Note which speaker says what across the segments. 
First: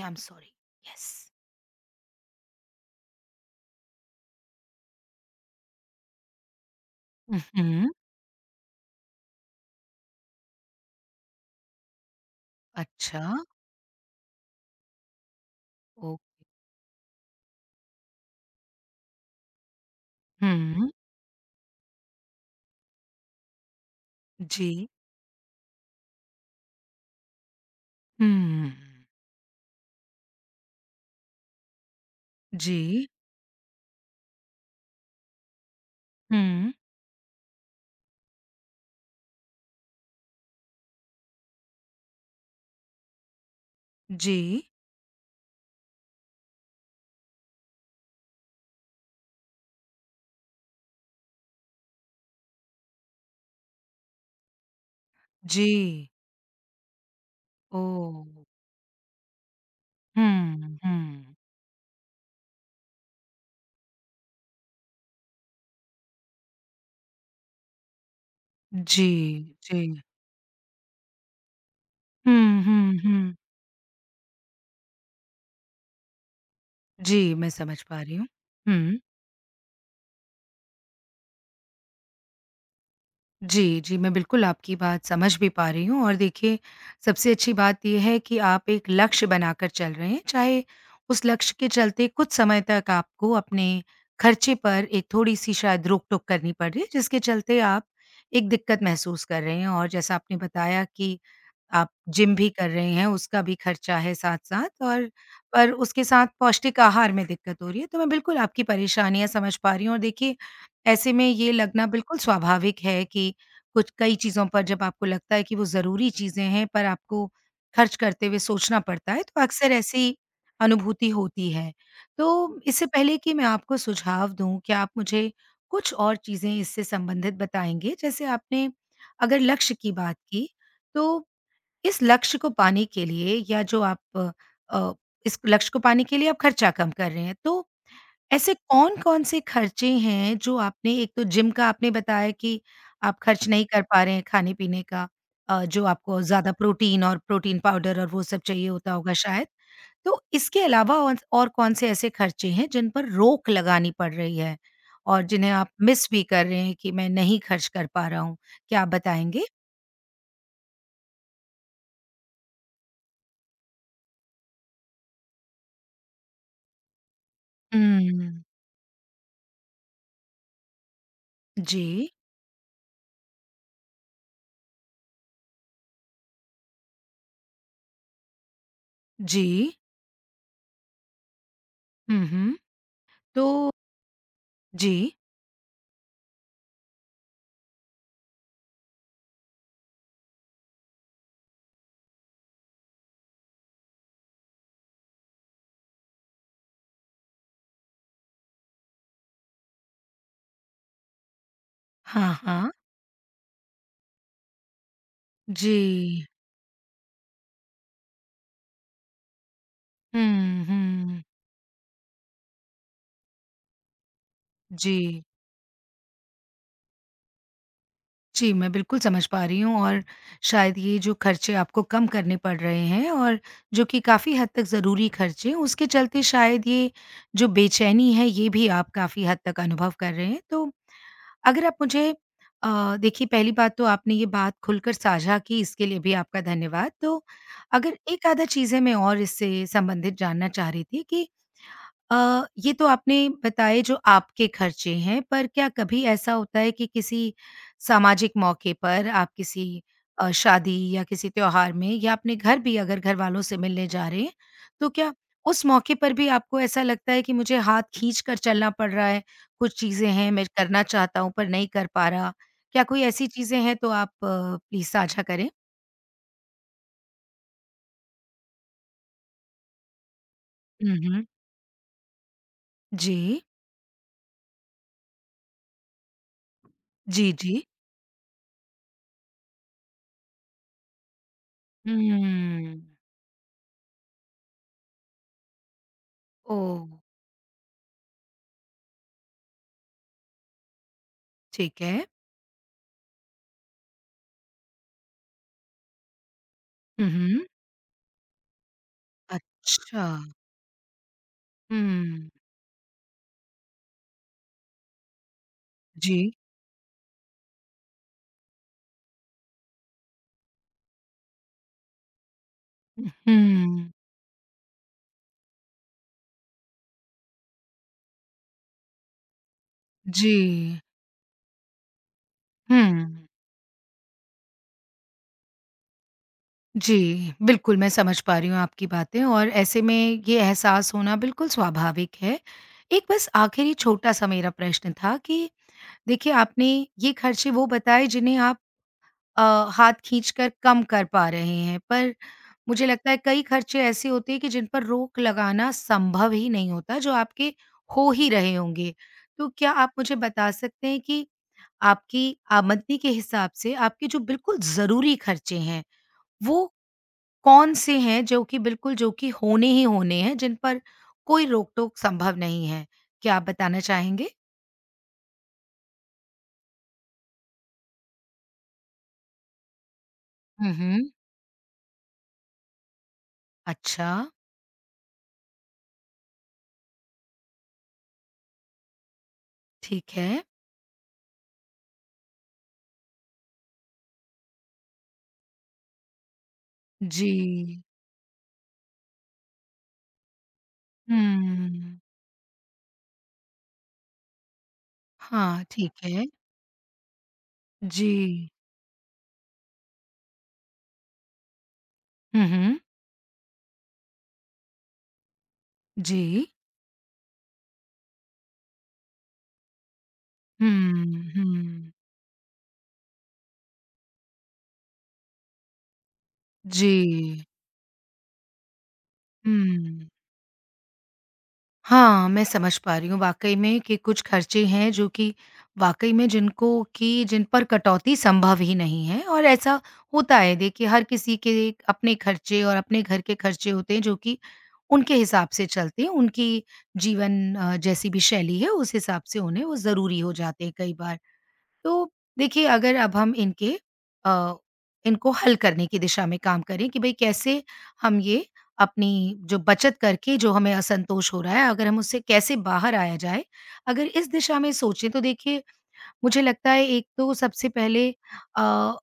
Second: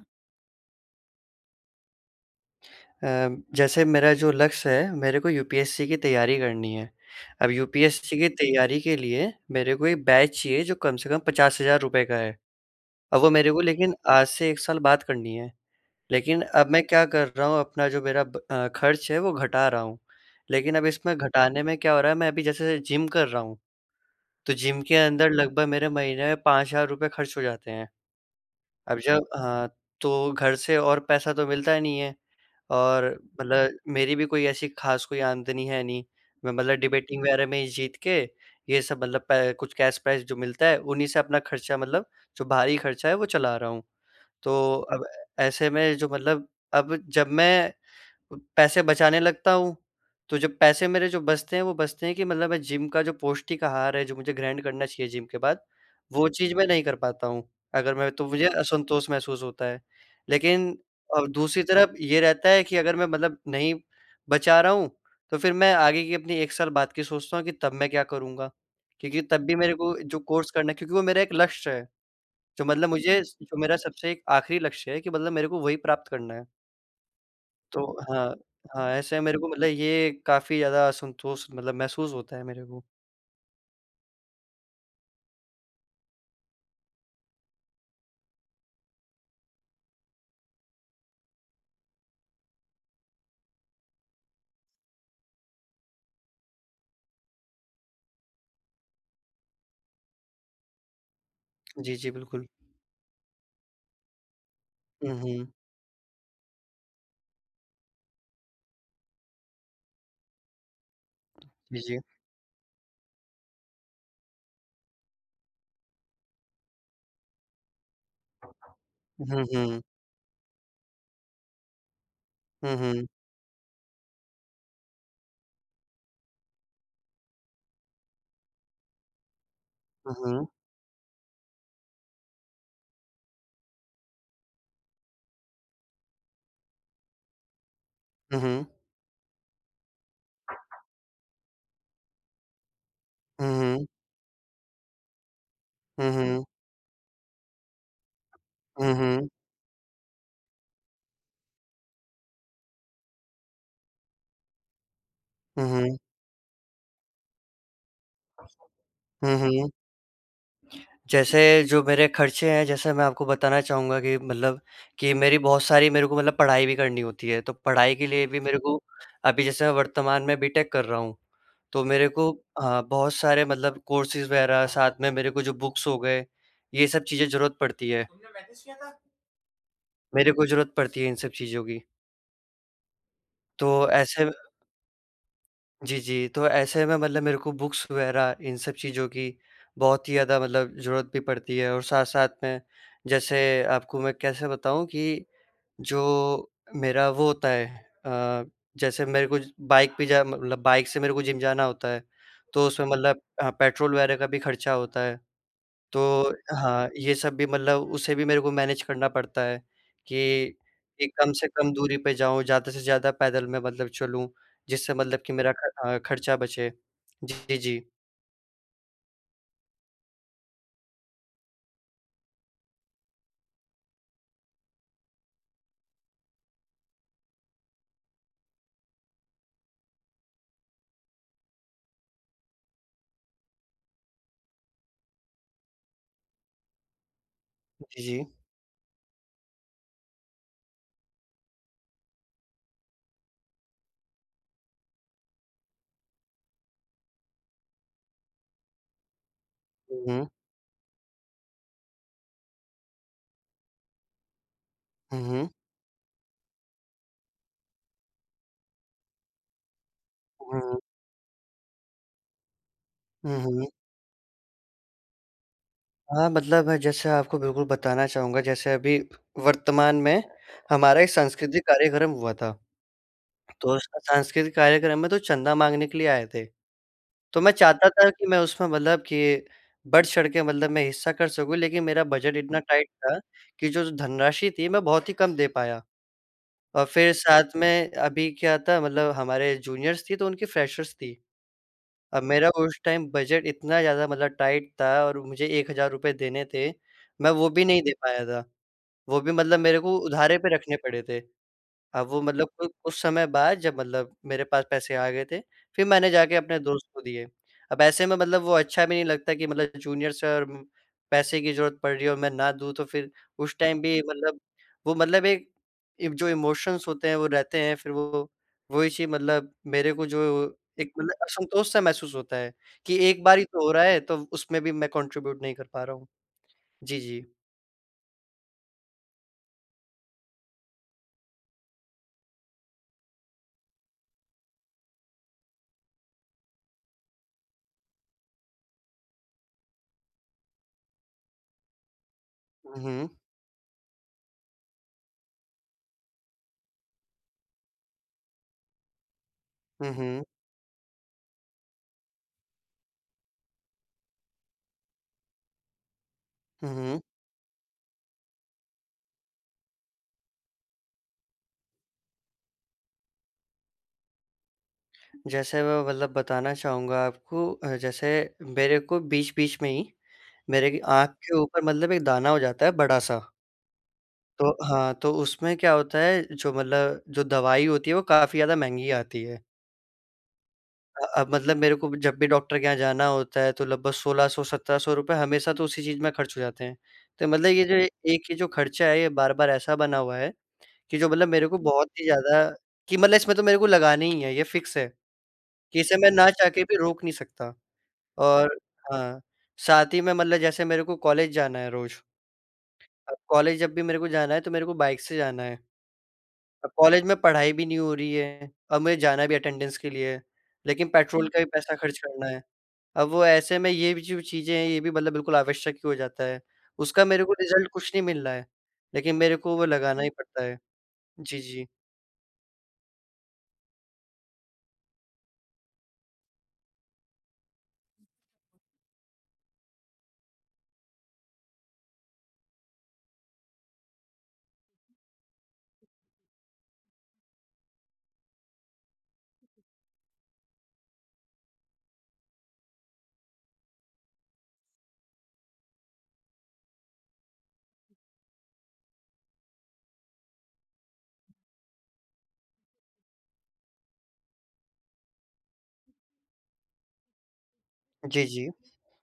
Speaker 1: I am sorry. Yes.
Speaker 2: Uh, जैसे मेरा जो लक्ष्य है, मेरे को यूपीएससी की तैयारी करनी है। अब
Speaker 1: उहुँ,
Speaker 2: यूपीएससी की तैयारी के लिए मेरे को एक बैच चाहिए जो कम से कम ₹50,000 का है। अब वो
Speaker 1: अच्छा,
Speaker 2: मेरे को लेकिन आज से 1 साल बाद करनी है।
Speaker 1: ओ,
Speaker 2: लेकिन अब मैं क्या कर रहा हूँ अपना जो मेरा खर्च है वो घटा रहा हूँ। लेकिन अब
Speaker 1: हुँ,
Speaker 2: इसमें घटाने में क्या हो रहा है मैं अभी जैसे जिम कर रहा हूँ, तो जिम
Speaker 1: जी,
Speaker 2: के अंदर लगभग मेरे महीने में ₹5000 खर्च हो जाते हैं।
Speaker 1: हुँ,
Speaker 2: अब जब हाँ, तो घर से और पैसा तो मिलता नहीं है। और
Speaker 1: जी,
Speaker 2: मतलब मेरी भी कोई ऐसी खास कोई आमदनी है नहीं। मैं
Speaker 1: हुँ,
Speaker 2: मतलब डिबेटिंग वगैरह में ही जीत के ये सब मतलब पै कुछ कैश प्राइज़ जो मिलता है, उन्हीं से अपना खर्चा मतलब जो बाहरी खर्चा है वो चला रहा हूँ।
Speaker 1: जी,
Speaker 2: तो अब ऐसे में जो मतलब अब जब मैं पैसे बचाने लगता हूँ, तो जब पैसे मेरे जो बचते हैं, वो बचते हैं कि मतलब मैं जिम का जो पौष्टिक आहार है, जो मुझे ग्रहण करना चाहिए जिम के बाद,
Speaker 1: जी,
Speaker 2: वो चीज़ मैं नहीं कर पाता हूँ। अगर मैं
Speaker 1: ओह!
Speaker 2: तो मुझे असंतोष महसूस होता है। लेकिन
Speaker 1: हुँ, हुँ,
Speaker 2: दूसरी तरफ ये रहता है कि अगर मैं मतलब नहीं बचा रहा हूँ, तो फिर मैं आगे की अपनी 1 साल बाद की सोचता हूँ कि तब मैं क्या करूँगा?
Speaker 1: जी,
Speaker 2: क्योंकि तब भी मेरे
Speaker 1: जी,
Speaker 2: को जो कोर्स करना है क्योंकि वो मेरा एक लक्ष्य है,
Speaker 1: हुँ,
Speaker 2: जो मतलब
Speaker 1: हुँ,
Speaker 2: मुझे
Speaker 1: हुँ,
Speaker 2: जो मेरा सबसे एक आखिरी लक्ष्य है कि मतलब मेरे को वही प्राप्त करना है।
Speaker 1: जी, मैं समझ
Speaker 2: तो
Speaker 1: पा रही हूँ।
Speaker 2: हाँ, हाँ,
Speaker 1: हुँ।
Speaker 2: ऐसे मेरे को मतलब ये काफ़ी ज़्यादा असंतोष मतलब महसूस होता है मेरे को।
Speaker 1: जी, जी। मैं बिल्कुल आपकी बात समझ भी पा रही हूँ और देखिए, सबसे अच्छी बात ये है कि आप एक लक्ष्य बनाकर चल रहे हैं, चाहे उस लक्ष्य के चलते कुछ समय तक आपको अपने खर्चे पर एक थोड़ी-सी शायद रोक-टोक करनी पड़ रही है, जिसके चलते आप एक दिक्कत महसूस कर रहे हैं और जैसा आपने बताया कि आप
Speaker 2: जी, जी,
Speaker 1: जिम
Speaker 2: बिल्कुल।
Speaker 1: भी कर रहे हैं, उसका भी खर्चा है साथ-साथ और
Speaker 2: हुँ, हुँ।
Speaker 1: पर उसके साथ पौष्टिक आहार में दिक्कत हो रही है। तो मैं बिल्कुल आपकी परेशानियाँ समझ पा रही हूँ और देखिए, ऐसे में ये
Speaker 2: जी,
Speaker 1: लगना
Speaker 2: जी।
Speaker 1: बिल्कुल स्वाभाविक है कि कुछ कई चीज़ों पर जब आपको लगता है कि वो ज़रूरी चीज़ें हैं, पर आपको खर्च करते हुए सोचना पड़ता है, तो
Speaker 2: हुँ,
Speaker 1: अक्सर
Speaker 2: हुँ।
Speaker 1: ऐसी अनुभूति होती है। तो
Speaker 2: हुँ,
Speaker 1: इससे
Speaker 2: हुँ।
Speaker 1: पहले कि मैं आपको सुझाव दूँ, क्या आप मुझे कुछ और चीज़ें इससे संबंधित बताएँगे? जैसे आपने अगर लक्ष्य की
Speaker 2: हुँ,
Speaker 1: बात
Speaker 2: हुँ।
Speaker 1: की, तो इस लक्ष्य को पाने के लिए या जो आप अ, इस लक्ष्य को पाने के लिए आप खर्चा कम कर रहे हैं, तो
Speaker 2: हुँ,
Speaker 1: ऐसे
Speaker 2: हुँ।
Speaker 1: कौन-कौन से खर्चे हैं जो आपने एक तो जिम का आपने बताया कि आप खर्च
Speaker 2: हुँ,
Speaker 1: नहीं कर
Speaker 2: हुँ।
Speaker 1: पा रहे हैं खाने-पीने का जो
Speaker 2: हुँ,
Speaker 1: आपको
Speaker 2: हुँ।
Speaker 1: ज़्यादा प्रोटीन और प्रोटीन पाउडर और वो सब चाहिए होता
Speaker 2: हुँ,
Speaker 1: होगा
Speaker 2: हुँ।
Speaker 1: शायद। तो इसके अलावा और कौन से ऐसे खर्चे हैं जिन पर रोक लगानी पड़ रही है और जिन्हें
Speaker 2: हुँ,
Speaker 1: आप
Speaker 2: हुँ।
Speaker 1: मिस भी कर रहे हैं कि मैं नहीं खर्च कर पा रहा हूँ? क्या आप
Speaker 2: हुँ,
Speaker 1: बताएँगे?
Speaker 2: हुँ। जैसे जो मेरे खर्चे हैं, जैसे मैं आपको बताना चाहूँगा कि मतलब कि मेरी बहुत सारी मेरे को मतलब पढ़ाई भी करनी होती है, तो पढ़ाई के लिए भी
Speaker 1: हुँ।
Speaker 2: मेरे को अभी जैसे मैं वर्तमान में बीटेक कर रहा हूँ। तो मेरे
Speaker 1: जी,
Speaker 2: को हाँ, बहुत सारे मतलब कोर्सेज़ वगैरह साथ में मेरे को जो बुक्स हो गए, ये सब चीज़ें ज़रूरत पड़ती है।
Speaker 1: जी।
Speaker 2: मेरे को ज़रूरत पड़ती है इन सब चीज़ों की।
Speaker 1: हुँ, हुँ।
Speaker 2: तो
Speaker 1: तो
Speaker 2: ऐसे
Speaker 1: जी।
Speaker 2: जी, जी, तो ऐसे में मतलब मेरे को बुक्स वगैरह इन सब चीज़ों की बहुत ही ज़्यादा मतलब ज़रूरत भी पड़ती है और साथ-साथ में जैसे आपको मैं कैसे बताऊँ कि जो मेरा वो होता है अ, जैसे मेरे को बाइक पे जा मतलब बाइक से मेरे को जिम जाना होता है,
Speaker 1: हाँ,
Speaker 2: तो
Speaker 1: हाँ।
Speaker 2: उसमें मतलब पेट्रोल वगैरह का भी खर्चा होता है। तो
Speaker 1: जी।
Speaker 2: हाँ, ये सब भी मतलब उसे भी मेरे को मैनेज करना पड़ता है कि
Speaker 1: हुँ,
Speaker 2: कि
Speaker 1: हुँ।
Speaker 2: कम से कम दूरी पे जाऊँ, ज़्यादा से ज़्यादा पैदल मैं मतलब चलूँ, जिससे
Speaker 1: जी।
Speaker 2: मतलब कि मेरा खर्चा बचे। जी, जी।
Speaker 1: जी, मैं बिल्कुल समझ पा रही हूँ और शायद ये जो खर्चे आपको कम करने पड़ रहे हैं और जो कि काफ़ी हद तक ज़रूरी खर्चे हैं, उसके चलते शायद ये जो बेचैनी है, ये भी आप काफ़ी हद तक अनुभव कर रहे हैं। तो अगर आप मुझे देखिए पहली बात तो आपने ये बात खुलकर साझा की, इसके लिए भी आपका धन्यवाद। तो अगर
Speaker 2: जी,
Speaker 1: एक
Speaker 2: जी।
Speaker 1: आधा चीज़ें मैं और इससे संबंधित जानना चाह रही थी कि ये तो आपने बताए जो आपके खर्चे हैं, पर क्या कभी ऐसा होता है कि किसी सामाजिक मौके पर आप किसी
Speaker 2: हुँ,
Speaker 1: शादी या किसी त्योहार में या अपने घर भी अगर घरवालों से मिलने जा रहे हैं, तो क्या
Speaker 2: हुँ, हुँ,
Speaker 1: उस मौके पर भी आपको ऐसा लगता है कि मुझे हाथ खींच कर चलना पड़ रहा है, कुछ चीज़ें हैं मैं
Speaker 2: हुँ,
Speaker 1: करना चाहता हूँ पर नहीं कर पा रहा? क्या कोई ऐसी
Speaker 2: हुँ,
Speaker 1: चीज़ें
Speaker 2: हुँ।
Speaker 1: हैं तो आप प्लीज़ साझा करें?
Speaker 2: हाँ, मतलब जैसे आपको बिल्कुल बताना चाहूँगा, जैसे अभी वर्तमान में
Speaker 1: हुँ,
Speaker 2: हमारा एक
Speaker 1: हुँ।
Speaker 2: सांस्कृतिक कार्यक्रम हुआ था,
Speaker 1: जी।
Speaker 2: तो उस सांस्कृतिक कार्यक्रम में तो चंदा माँगने के लिए आए थे।
Speaker 1: जी,
Speaker 2: तो मैं
Speaker 1: जी।
Speaker 2: चाहता था कि मैं उसमें मतलब कि बढ़-चढ़ के मतलब मैं हिस्सा कर सकूँ, लेकिन मेरा बजट इतना
Speaker 1: हुँ।
Speaker 2: टाइट था कि जो धनराशि थी, मैं बहुत ही कम दे पाया। और
Speaker 1: ओह!
Speaker 2: फिर साथ में अभी क्या था मतलब हमारे जूनियर्स थी तो उनकी फ्रेशर्स थी।
Speaker 1: ठीक है।
Speaker 2: अब मेरा उस टाइम बजट इतना ज़्यादा मतलब टाइट था और मुझे ₹1000 देने थे,
Speaker 1: हुँ,
Speaker 2: मैं
Speaker 1: हुँ।
Speaker 2: वो भी नहीं दे पाया था। वो भी मतलब मेरे को
Speaker 1: अच्छा।
Speaker 2: उधारे पे रखने पड़े थे। अब वो
Speaker 1: हुँ।
Speaker 2: मतलब कोई कुछ समय बाद जब मतलब मेरे पास पैसे आ गए थे, फिर मैंने
Speaker 1: जी।
Speaker 2: जाके अपने दोस्त को दिए। अब ऐसे में मतलब वो अच्छा भी नहीं लगता कि मतलब जूनियर से और पैसे की ज़रूरत पड़ रही है और मैं ना दूँ तो फिर
Speaker 1: हुँ।
Speaker 2: उस टाइम भी मतलब वो मतलब एक एक जो इमोशंस होते हैं वो रहते हैं, फिर वो वही चीज़ मतलब मेरे को जो
Speaker 1: जी।
Speaker 2: एक मतलब असंतोष सा महसूस होता है कि एक
Speaker 1: हुँ।
Speaker 2: बार ही तो हो रहा है, तो उसमें भी मैं कंट्रीब्यूट नहीं कर पा रहा हूँ। जी, जी।
Speaker 1: जी, बिल्कुल मैं समझ पा रही हूँ आपकी बातें और ऐसे में ये एहसास होना बिल्कुल स्वाभाविक है। एक बस आखिरी छोटा-सा मेरा प्रश्न था कि देखिए आपने ये खर्चे वो बताए जिन्हें आप अ, हाथ खींचकर कम कर पा रहे हैं, पर
Speaker 2: हुँ,
Speaker 1: मुझे
Speaker 2: हुँ।
Speaker 1: लगता है कई खर्चे ऐसे होते हैं कि जिन पर रोक लगाना संभव ही नहीं होता, जो आपके हो ही रहे होंगे। तो क्या
Speaker 2: हुँ,
Speaker 1: आप मुझे
Speaker 2: हुँ।
Speaker 1: बता सकते हैं कि आपकी आमदनी के हिसाब से आपके जो बिल्कुल ज़रूरी खर्चे हैं,
Speaker 2: हुँ,
Speaker 1: वो
Speaker 2: हुँ।
Speaker 1: कौन-से हैं जो कि बिल्कुल जो कि होने ही होने हैं, जिन पर कोई रोक-टोक संभव नहीं है? क्या आप बताना चाहेंगे?
Speaker 2: जैसे मैं मतलब बताना चाहूँगा आपको जैसे मेरे को बीच-बीच में ही मेरे
Speaker 1: हुँ,
Speaker 2: की आँख
Speaker 1: हुँ।
Speaker 2: के ऊपर मतलब एक दाना हो जाता है बड़ा-सा।
Speaker 1: अच्छा,
Speaker 2: तो हाँ, तो उसमें क्या होता है जो मतलब जो दवाई होती है वो काफ़ी ज़्यादा महँगी आती है।
Speaker 1: ठीक है।
Speaker 2: अब मतलब मेरे को जब भी डॉक्टर के यहाँ जाना होता है तो लगभग 1600 ₹1700 रुपए हमेशा तो उसी चीज़ में खर्च हो जाते हैं। तो
Speaker 1: जी।
Speaker 2: मतलब ये जो एक ये जो खर्चा है ये बार-बार ऐसा बना हुआ है कि जो मतलब मेरे को बहुत
Speaker 1: हुँ।
Speaker 2: ही ज़्यादा कि मतलब इसमें तो मेरे को लगाना ही है, ये फिक्स है
Speaker 1: हाँ,
Speaker 2: कि
Speaker 1: ठीक
Speaker 2: इसे मैं
Speaker 1: है।
Speaker 2: ना चाह के भी रोक नहीं सकता।
Speaker 1: जी।
Speaker 2: और हाँ, साथ ही में मतलब जैसे मेरे को कॉलेज जाना है रोज़,
Speaker 1: हुँ, हुँ।
Speaker 2: अब कॉलेज जब भी मेरे को जाना है तो मेरे को बाइक से जाना है।
Speaker 1: जी।
Speaker 2: अब कॉलेज में पढ़ाई भी नहीं हो रही है और मुझे जाना भी अटेंडेंस के लिए है, लेकिन पेट्रोल
Speaker 1: हुँ,
Speaker 2: का भी पैसा
Speaker 1: हुँ।
Speaker 2: खर्च करना है। अब वो ऐसे में ये भी जो चीज़ें हैं ये भी मतलब बिल्कुल आवश्यक ही हो जाता है।
Speaker 1: जी।
Speaker 2: उसका मेरे को रिज़ल्ट कुछ नहीं मिल रहा है, लेकिन मेरे को वो लगाना
Speaker 1: हुँ।
Speaker 2: ही पड़ता है। जी, जी।
Speaker 1: हाँ, मैं समझ पा रही हूँ वाक़ई में कि कुछ खर्चे हैं जो कि वाक़ई में जिनको कि जिन पर कटौती संभव ही नहीं है और ऐसा होता है देखिए हर किसी के अपने खर्चे और अपने घर के खर्चे होते हैं जो कि उनके हिसाब से चलते हैं, उनकी जीवन जैसी भी शैली है उस हिसाब से उन्हें वो ज़रूरी हो जाते हैं कई बार। तो देखिए अगर अब हम इनके अ, इनको हल करने की दिशा में काम करें कि भाई कैसे हम ये अपनी जो बचत करके जो हमें असंतोष हो रहा है अगर हम उससे कैसे बाहर आया जाए अगर इस दिशा में सोचें तो देखिए मुझे लगता है एक तो सबसे पहले
Speaker 2: जी, जी।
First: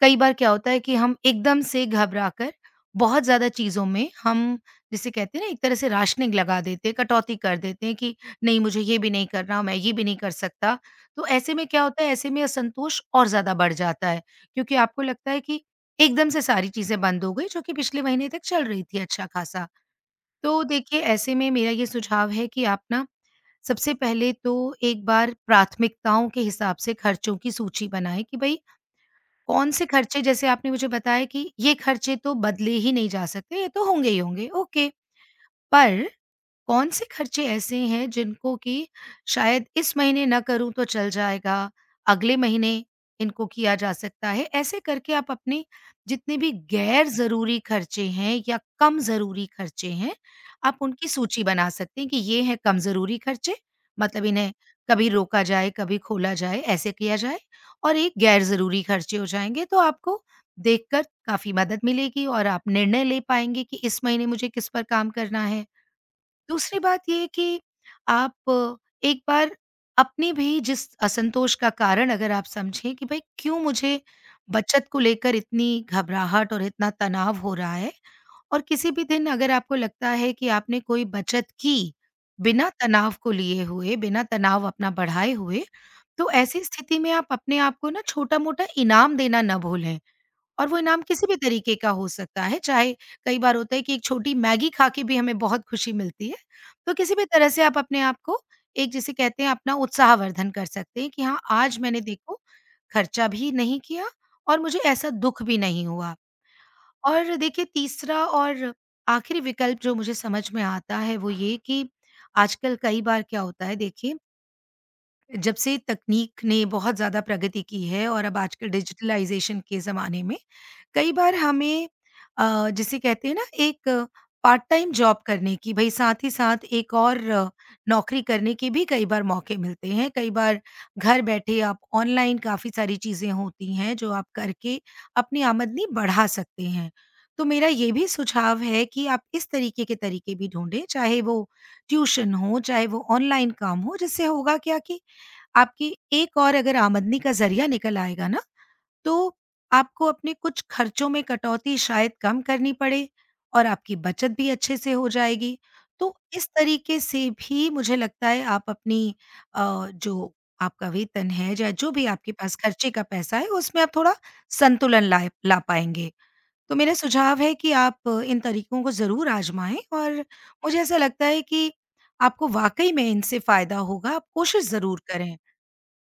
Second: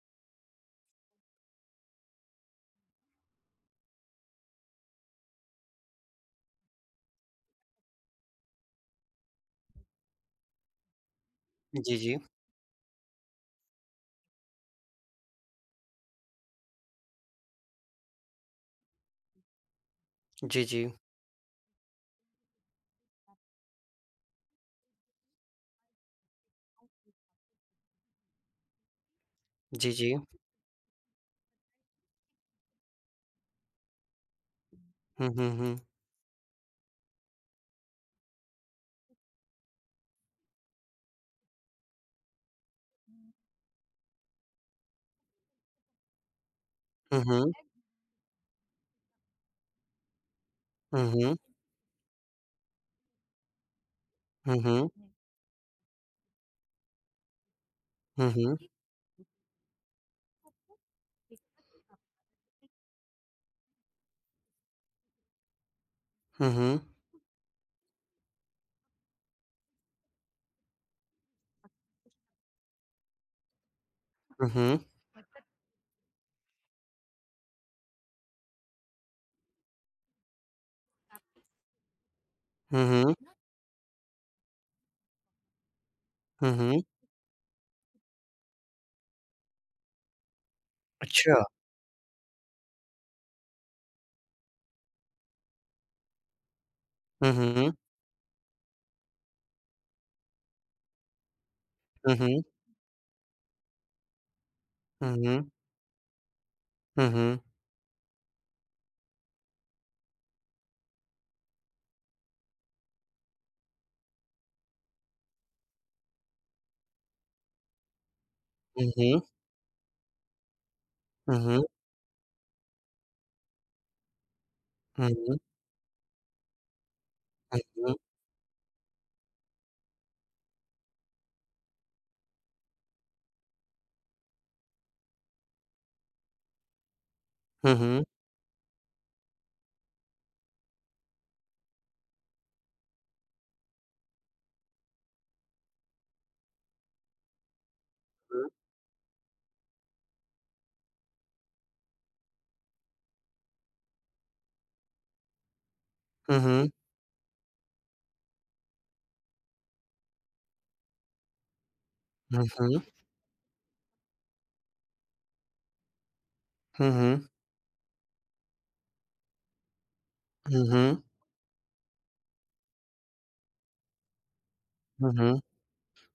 Speaker 1: कई बार क्या होता है कि हम एकदम से घबराकर बहुत ज़्यादा चीज़ों में हम जिसे कहते हैं ना एक तरह से राशनिंग लगा देते हैं, कटौती कर देते हैं कि नहीं मुझे ये भी नहीं करना, मैं ये भी नहीं कर सकता। तो ऐसे में क्या
Speaker 2: जी,
Speaker 1: होता है
Speaker 2: जी।
Speaker 1: ऐसे में असंतोष और ज़्यादा बढ़ जाता है, क्योंकि आपको लगता है कि एकदम से सारी चीज़ें बंद हो गई जो कि पिछले महीने तक चल रही थी अच्छा-खासा। तो
Speaker 2: जी, जी।
Speaker 1: देखिए ऐसे में मेरा ये सुझाव है कि आप ना सबसे पहले तो एक बार प्राथमिकताओं के हिसाब से खर्चों की सूची बनाएँ कि भई कौन से
Speaker 2: जी, जी।
Speaker 1: खर्चे जैसे आपने मुझे बताया कि ये खर्चे तो बदले ही नहीं जा सकते, ये तो होंगे ही होंगे, ओके।
Speaker 2: हुँ, हुँ, हुँ।
Speaker 1: पर कौन से खर्चे ऐसे हैं जिनको कि शायद इस महीने ना करूँ तो चल जाएगा, अगले महीने इनको किया जा सकता है। ऐसे करके आप अपने जितने भी गैर
Speaker 2: हुँ, हुँ।
Speaker 1: ज़रूरी खर्चे हैं या कम ज़रूरी खर्चे हैं, आप
Speaker 2: हुँ,
Speaker 1: उनकी
Speaker 2: हुँ।
Speaker 1: सूची बना सकते हैं कि ये हैं कम ज़रूरी खर्चे, मतलब इन्हें
Speaker 2: हुँ, हुँ।
Speaker 1: कभी रोका जाए, कभी खोला जाए, ऐसे किया जाए और एक
Speaker 2: हुँ,
Speaker 1: गैर
Speaker 2: हुँ।
Speaker 1: ज़रूरी खर्चे हो जाएँगे तो आपको देखकर काफ़ी मदद मिलेगी और आप निर्णय ले पाएँगे कि इस महीने मुझे किस पर काम करना है।
Speaker 2: हुँ,
Speaker 1: दूसरी
Speaker 2: हुँ।
Speaker 1: बात ये है कि आप एक बार अपने भी जिस असंतोष का कारण अगर आप समझें कि भाई क्यों मुझे
Speaker 2: हुँ, हुँ।
Speaker 1: बचत को लेकर इतनी घबराहट और इतना तनाव हो रहा है और किसी भी दिन अगर आपको लगता है कि आपने कोई बचत की, बिना
Speaker 2: हुँ, हुँ।
Speaker 1: तनाव को लिए हुए, बिना तनाव अपना बढ़ाए हुए, तो
Speaker 2: हुँ,
Speaker 1: ऐसी
Speaker 2: हुँ।
Speaker 1: स्थिति में आप अपने आप को ना छोटा-मोटा इनाम देना ना भूलें। और वो इनाम किसी भी
Speaker 2: अच्छा।
Speaker 1: तरीके का हो सकता है, चाहे कई बार होता है कि एक छोटी मैगी खा के भी हमें बहुत खुशी मिलती है। तो किसी भी
Speaker 2: हुँ,
Speaker 1: तरह से
Speaker 2: हुँ।
Speaker 1: आप अपने आप को एक जिसे कहते हैं अपना उत्साहवर्धन कर सकते हैं कि हाँ, आज मैंने
Speaker 2: हुँ,
Speaker 1: देखो
Speaker 2: हुँ।
Speaker 1: खर्चा भी नहीं किया और मुझे ऐसा
Speaker 2: हुँ,
Speaker 1: दुःख
Speaker 2: हुँ।
Speaker 1: भी नहीं हुआ।
Speaker 2: हुँ,
Speaker 1: और
Speaker 2: हुँ।
Speaker 1: देखिए तीसरा और आखिरी विकल्प जो मुझे समझ में आता है वो ये कि आजकल कई बार क्या होता है देखिए जब से तकनीक ने बहुत ज़्यादा प्रगति की है और अब आजकल
Speaker 2: हुँ, हुँ।
Speaker 1: डिजिटलाइजेशन के ज़माने में, कई बार
Speaker 2: हुँ, हुँ।
Speaker 1: हमें जिसे कहते हैं ना एक पार्ट टाइम
Speaker 2: हुँ,
Speaker 1: जॉब
Speaker 2: हुँ।
Speaker 1: करने की भई साथ ही साथ एक और
Speaker 2: हुँ।
Speaker 1: नौकरी करने के भी कई बार मौके मिलते हैं। कई बार घर बैठे आप ऑनलाइन काफ़ी सारी चीज़ें होती हैं जो आप करके अपनी आमदनी बढ़ा सकते हैं। तो मेरा
Speaker 2: हुँ,
Speaker 1: ये
Speaker 2: हुँ।
Speaker 1: भी सुझाव है कि आप इस तरीके के तरीके भी ढूँढें, चाहे वो ट्यूशन हो, चाहे वो ऑनलाइन काम हो, जिससे होगा क्या कि आपकी एक और अगर आमदनी का ज़रिया निकल आएगा ना,
Speaker 2: हुँ।
Speaker 1: तो आपको अपने कुछ खर्चों में कटौती शायद कम करनी पड़े और आपकी बचत भी अच्छे से हो जाएगी। तो
Speaker 2: हुँ,
Speaker 1: इस
Speaker 2: हुँ।
Speaker 1: तरीके से भी मुझे लगता है आप अपनी जो आपका वेतन है या जो भी आपके
Speaker 2: हुँ,
Speaker 1: पास
Speaker 2: हुँ।
Speaker 1: खर्चे का पैसा है, उसमें आप थोड़ा संतुलन लाए ला पाएँगे। तो
Speaker 2: हुँ,
Speaker 1: मेरा
Speaker 2: हुँ।
Speaker 1: सुझाव है कि आप इन तरीकों को ज़रूर आज़माएँ और
Speaker 2: हुँ,
Speaker 1: मुझे ऐसा
Speaker 2: हुँ।
Speaker 1: लगता है कि आपको वाक़ई में इनसे फ़ायदा होगा, आप कोशिश ज़रूर
Speaker 2: हुँ,
Speaker 1: करें।
Speaker 2: हुँ।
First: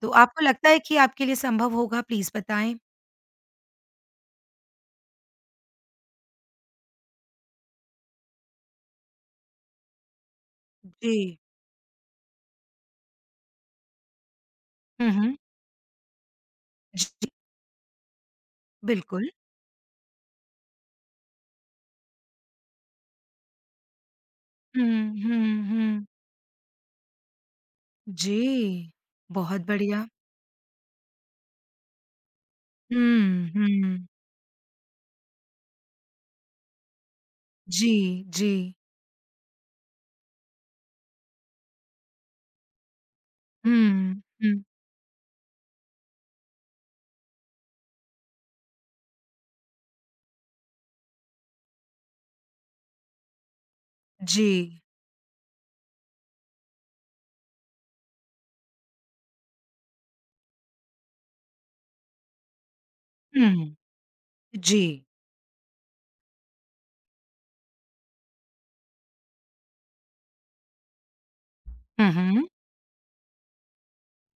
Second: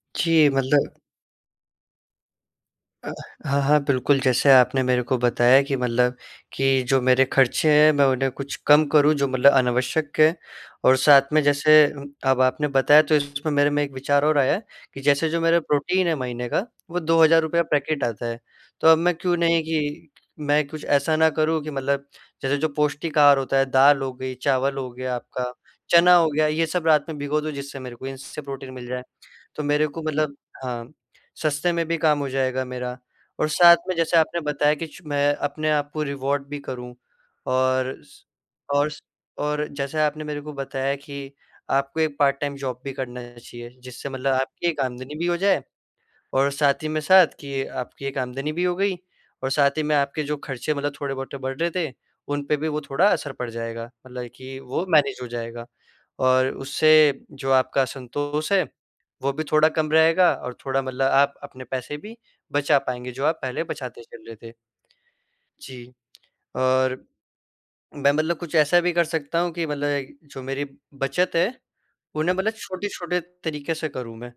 Speaker 1: तो आपको
Speaker 2: जी,
Speaker 1: लगता है
Speaker 2: मतलब
Speaker 1: कि आपके लिए संभव होगा? प्लीज़ बताएँ?
Speaker 2: अ, हाँ, हाँ, बिल्कुल, जैसे आपने मेरे को बताया कि मतलब कि जो मेरे खर्चे हैं, मैं उन्हें कुछ कम करूँ, जो मतलब अनावश्यक है और
Speaker 1: जी।
Speaker 2: साथ में जैसे अब आपने बताया, तो इसमें मेरे में एक विचार और आया कि
Speaker 1: हुँ,
Speaker 2: जैसे
Speaker 1: हुँ।
Speaker 2: जो मेरा प्रोटीन है महीने का, वो
Speaker 1: जी,
Speaker 2: ₹2000 पैकेट आता है। तो अब मैं
Speaker 1: बिल्कुल।
Speaker 2: क्यों नहीं कि मैं कुछ ऐसा ना करूँ कि मतलब जैसे जो पौष्टिक आहार होता है, दाल हो गई, चावल हो
Speaker 1: हुँ,
Speaker 2: गया आपका,
Speaker 1: हुँ, हुँ।
Speaker 2: चना हो गया, ये सब रात में भिगो दूँ, जिससे मेरे को
Speaker 1: जी,
Speaker 2: इनसे प्रोटीन मिल जाए। तो
Speaker 1: बहुत
Speaker 2: मेरे को
Speaker 1: बढ़िया।
Speaker 2: मतलब हाँ। सस्ते में भी काम हो जाएगा मेरा और
Speaker 1: हुँ,
Speaker 2: साथ में
Speaker 1: हुँ।
Speaker 2: जैसे आपने बताया कि च मैं अपने आप को रिवॉर्ड भी करूँ
Speaker 1: जी,
Speaker 2: और स
Speaker 1: जी।
Speaker 2: और स और जैसे आपने मेरे को बताया कि आपको एक पार्ट टाइम जॉब भी करना चाहिए, जिससे
Speaker 1: हुँ,
Speaker 2: मतलब
Speaker 1: हुँ।
Speaker 2: आपकी एक आमदनी भी हो जाए और साथ ही में साथ कि आपकी एक आमदनी भी हो गई और साथ ही में आपके जो खर्चे मतलब थोड़े-बहुत बढ़ रहे थे, उन पे भी वो थोड़ा असर पड़ जाएगा। मतलब
Speaker 1: जी।
Speaker 2: कि वो मैनेज हो जाएगा और उससे जो आपका असंतोष है, वो भी थोड़ा कम रहेगा और थोड़ा मतलब आप अपने पैसे भी बचा पाएँगे, जो आप पहले
Speaker 1: हुँ।
Speaker 2: बचाते चल रहे थे।
Speaker 1: जी।
Speaker 2: जी, और मैं मतलब कुछ ऐसा भी कर सकता हूँ कि मतलब जो मेरी बचत है,
Speaker 1: हुँ,
Speaker 2: उन्हें
Speaker 1: हुँ।
Speaker 2: मतलब छोटे-छोटे तरीके से करूँ मैं,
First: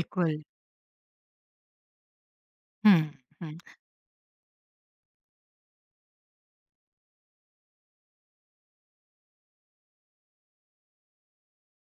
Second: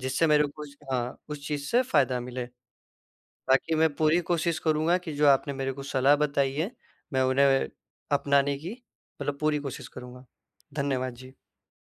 Speaker 2: जिससे मेरे को ज हाँ, उस चीज़ से फ़ायदा मिले।
Speaker 1: हुँ, हुँ।
Speaker 2: बाकी मैं पूरी कोशिश करूँगा कि जो आपने मेरे को सलाह बताई है, मैं उन्हें अपनाने की मतलब पूरी कोशिश करूँगा। धन्यवाद जी।